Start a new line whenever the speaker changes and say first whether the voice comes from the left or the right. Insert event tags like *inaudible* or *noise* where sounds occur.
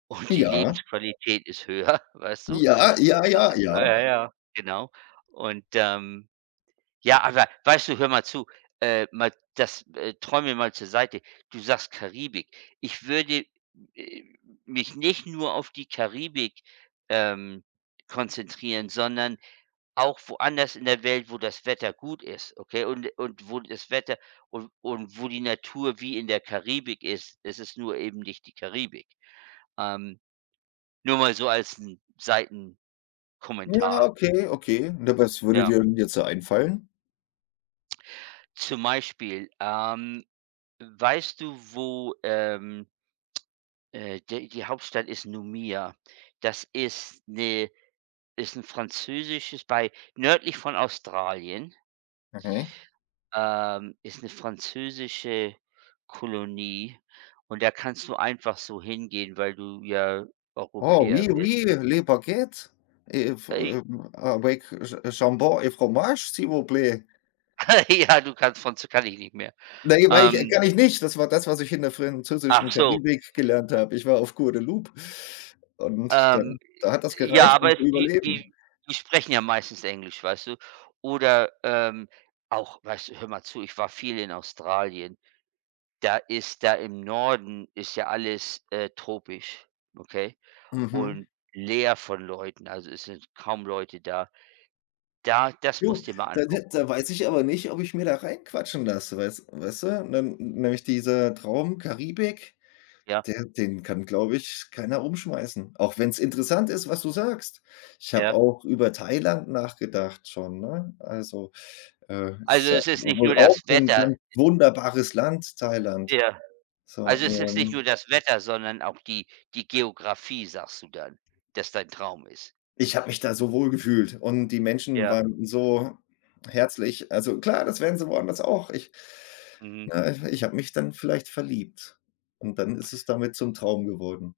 right: Und die
left: Ja.
right: Lebensqualität ist höher, weißt du?
left: Ja, ja, ja,
right: Äh,
left: ja.
right: ja, ja, genau. Und, ähm, ja, aber weißt du, hör mal zu, äh, mal das äh, träumen wir mal zur Seite. Du sagst Karibik. Ich würde, äh, mich nicht nur auf die Karibik, ähm, konzentrieren, sondern auch woanders in der Welt, wo das Wetter gut ist, okay? Und und wo das Wetter, und und wo die Natur wie in der Karibik ist, es ist nur eben nicht die Karibik. Ähm, nur mal so als 'n
left: Ja,
right: Seitenkommentar.
left: okay, okay. Und was würde
right: Ja.
left: dir denn jetzt so einfallen?
right: Zum Beispiel, ähm, weißt du, wo, ähm, äh, de die Hauptstadt ist Nouméa. Das ist 'ne ist 'n französisches bei nördlich von Australien.
left: Okay.
right: Ähm, ist 'ne französische Kolonie und da kannst du einfach so hingehen, weil du ja
left: Oh,
right: Europäer
left: oui,
right: bist.
left: oui, les Baguettes, äh v
right: Äh, I
left: äh avec j jambon et fromage, s'il vous plaît.
right: *laughs* Ja, du kannst von z kann ich nicht mehr.
left: Na, ja, weil ich kann
right: Ähm.
left: ich nicht. Das war das, was ich in der französischen
right: Ach so.
left: Karibik gelernt
right: Äh
left: habe. Ich war auf Guadeloupe und
right: Ähm,
left: dann da hat das
right: j ja,
left: gereicht,
right: aber
left: um
right: es
left: zu
right: die die
left: überleben.
right: die sprechen ja meistens Englisch, weißt du? Oder, ähm, auch, weißt du hör mal zu, ich war viel in Australien. Da ist da im Norden ist ja alles, äh, tropisch, okay?
left: Mhm.
right: Und leer von Leuten, also, es sind kaum Leute da. Da das
left: Jo,
right: musst du dir mal
left: da de
right: angucken.
left: da weiß ich aber nicht, ob ich mir da reinquatschen lasse, weiß weißte? Und dann n nämlich dieser Traum Karibik,
right: Ja.
left: der den kann, glaube ich, keiner umschmeißen. Auch wenn's interessant ist, was du sagst. Ich habe
right: Ja.
left: auch über Thailand nachgedacht schon, ne? Also, äh, ist
right: Also,
left: ja
right: es
left: w
right: ist nicht nur
left: wohl auch
right: das
left: 'n
right: Wetter.
left: ganz
right: E
left: wunderbares Land, Thailand.
right: Ja.
left: So,
right: Also, es ist nicht nur
left: ähm
right: das Wetter, sondern auch die die Geografie, sagst du dann, dass dein Traum ist.
left: Ich habe mich da so wohlgefühlt und die Menschen
right: Ja.
left: waren so herzlich, also, klar, das wären sie woanders auch. Ich
right: Mhm.
left: na, ich h ich habe mich dann vielleicht verliebt und dann ist es damit zum Traum geworden.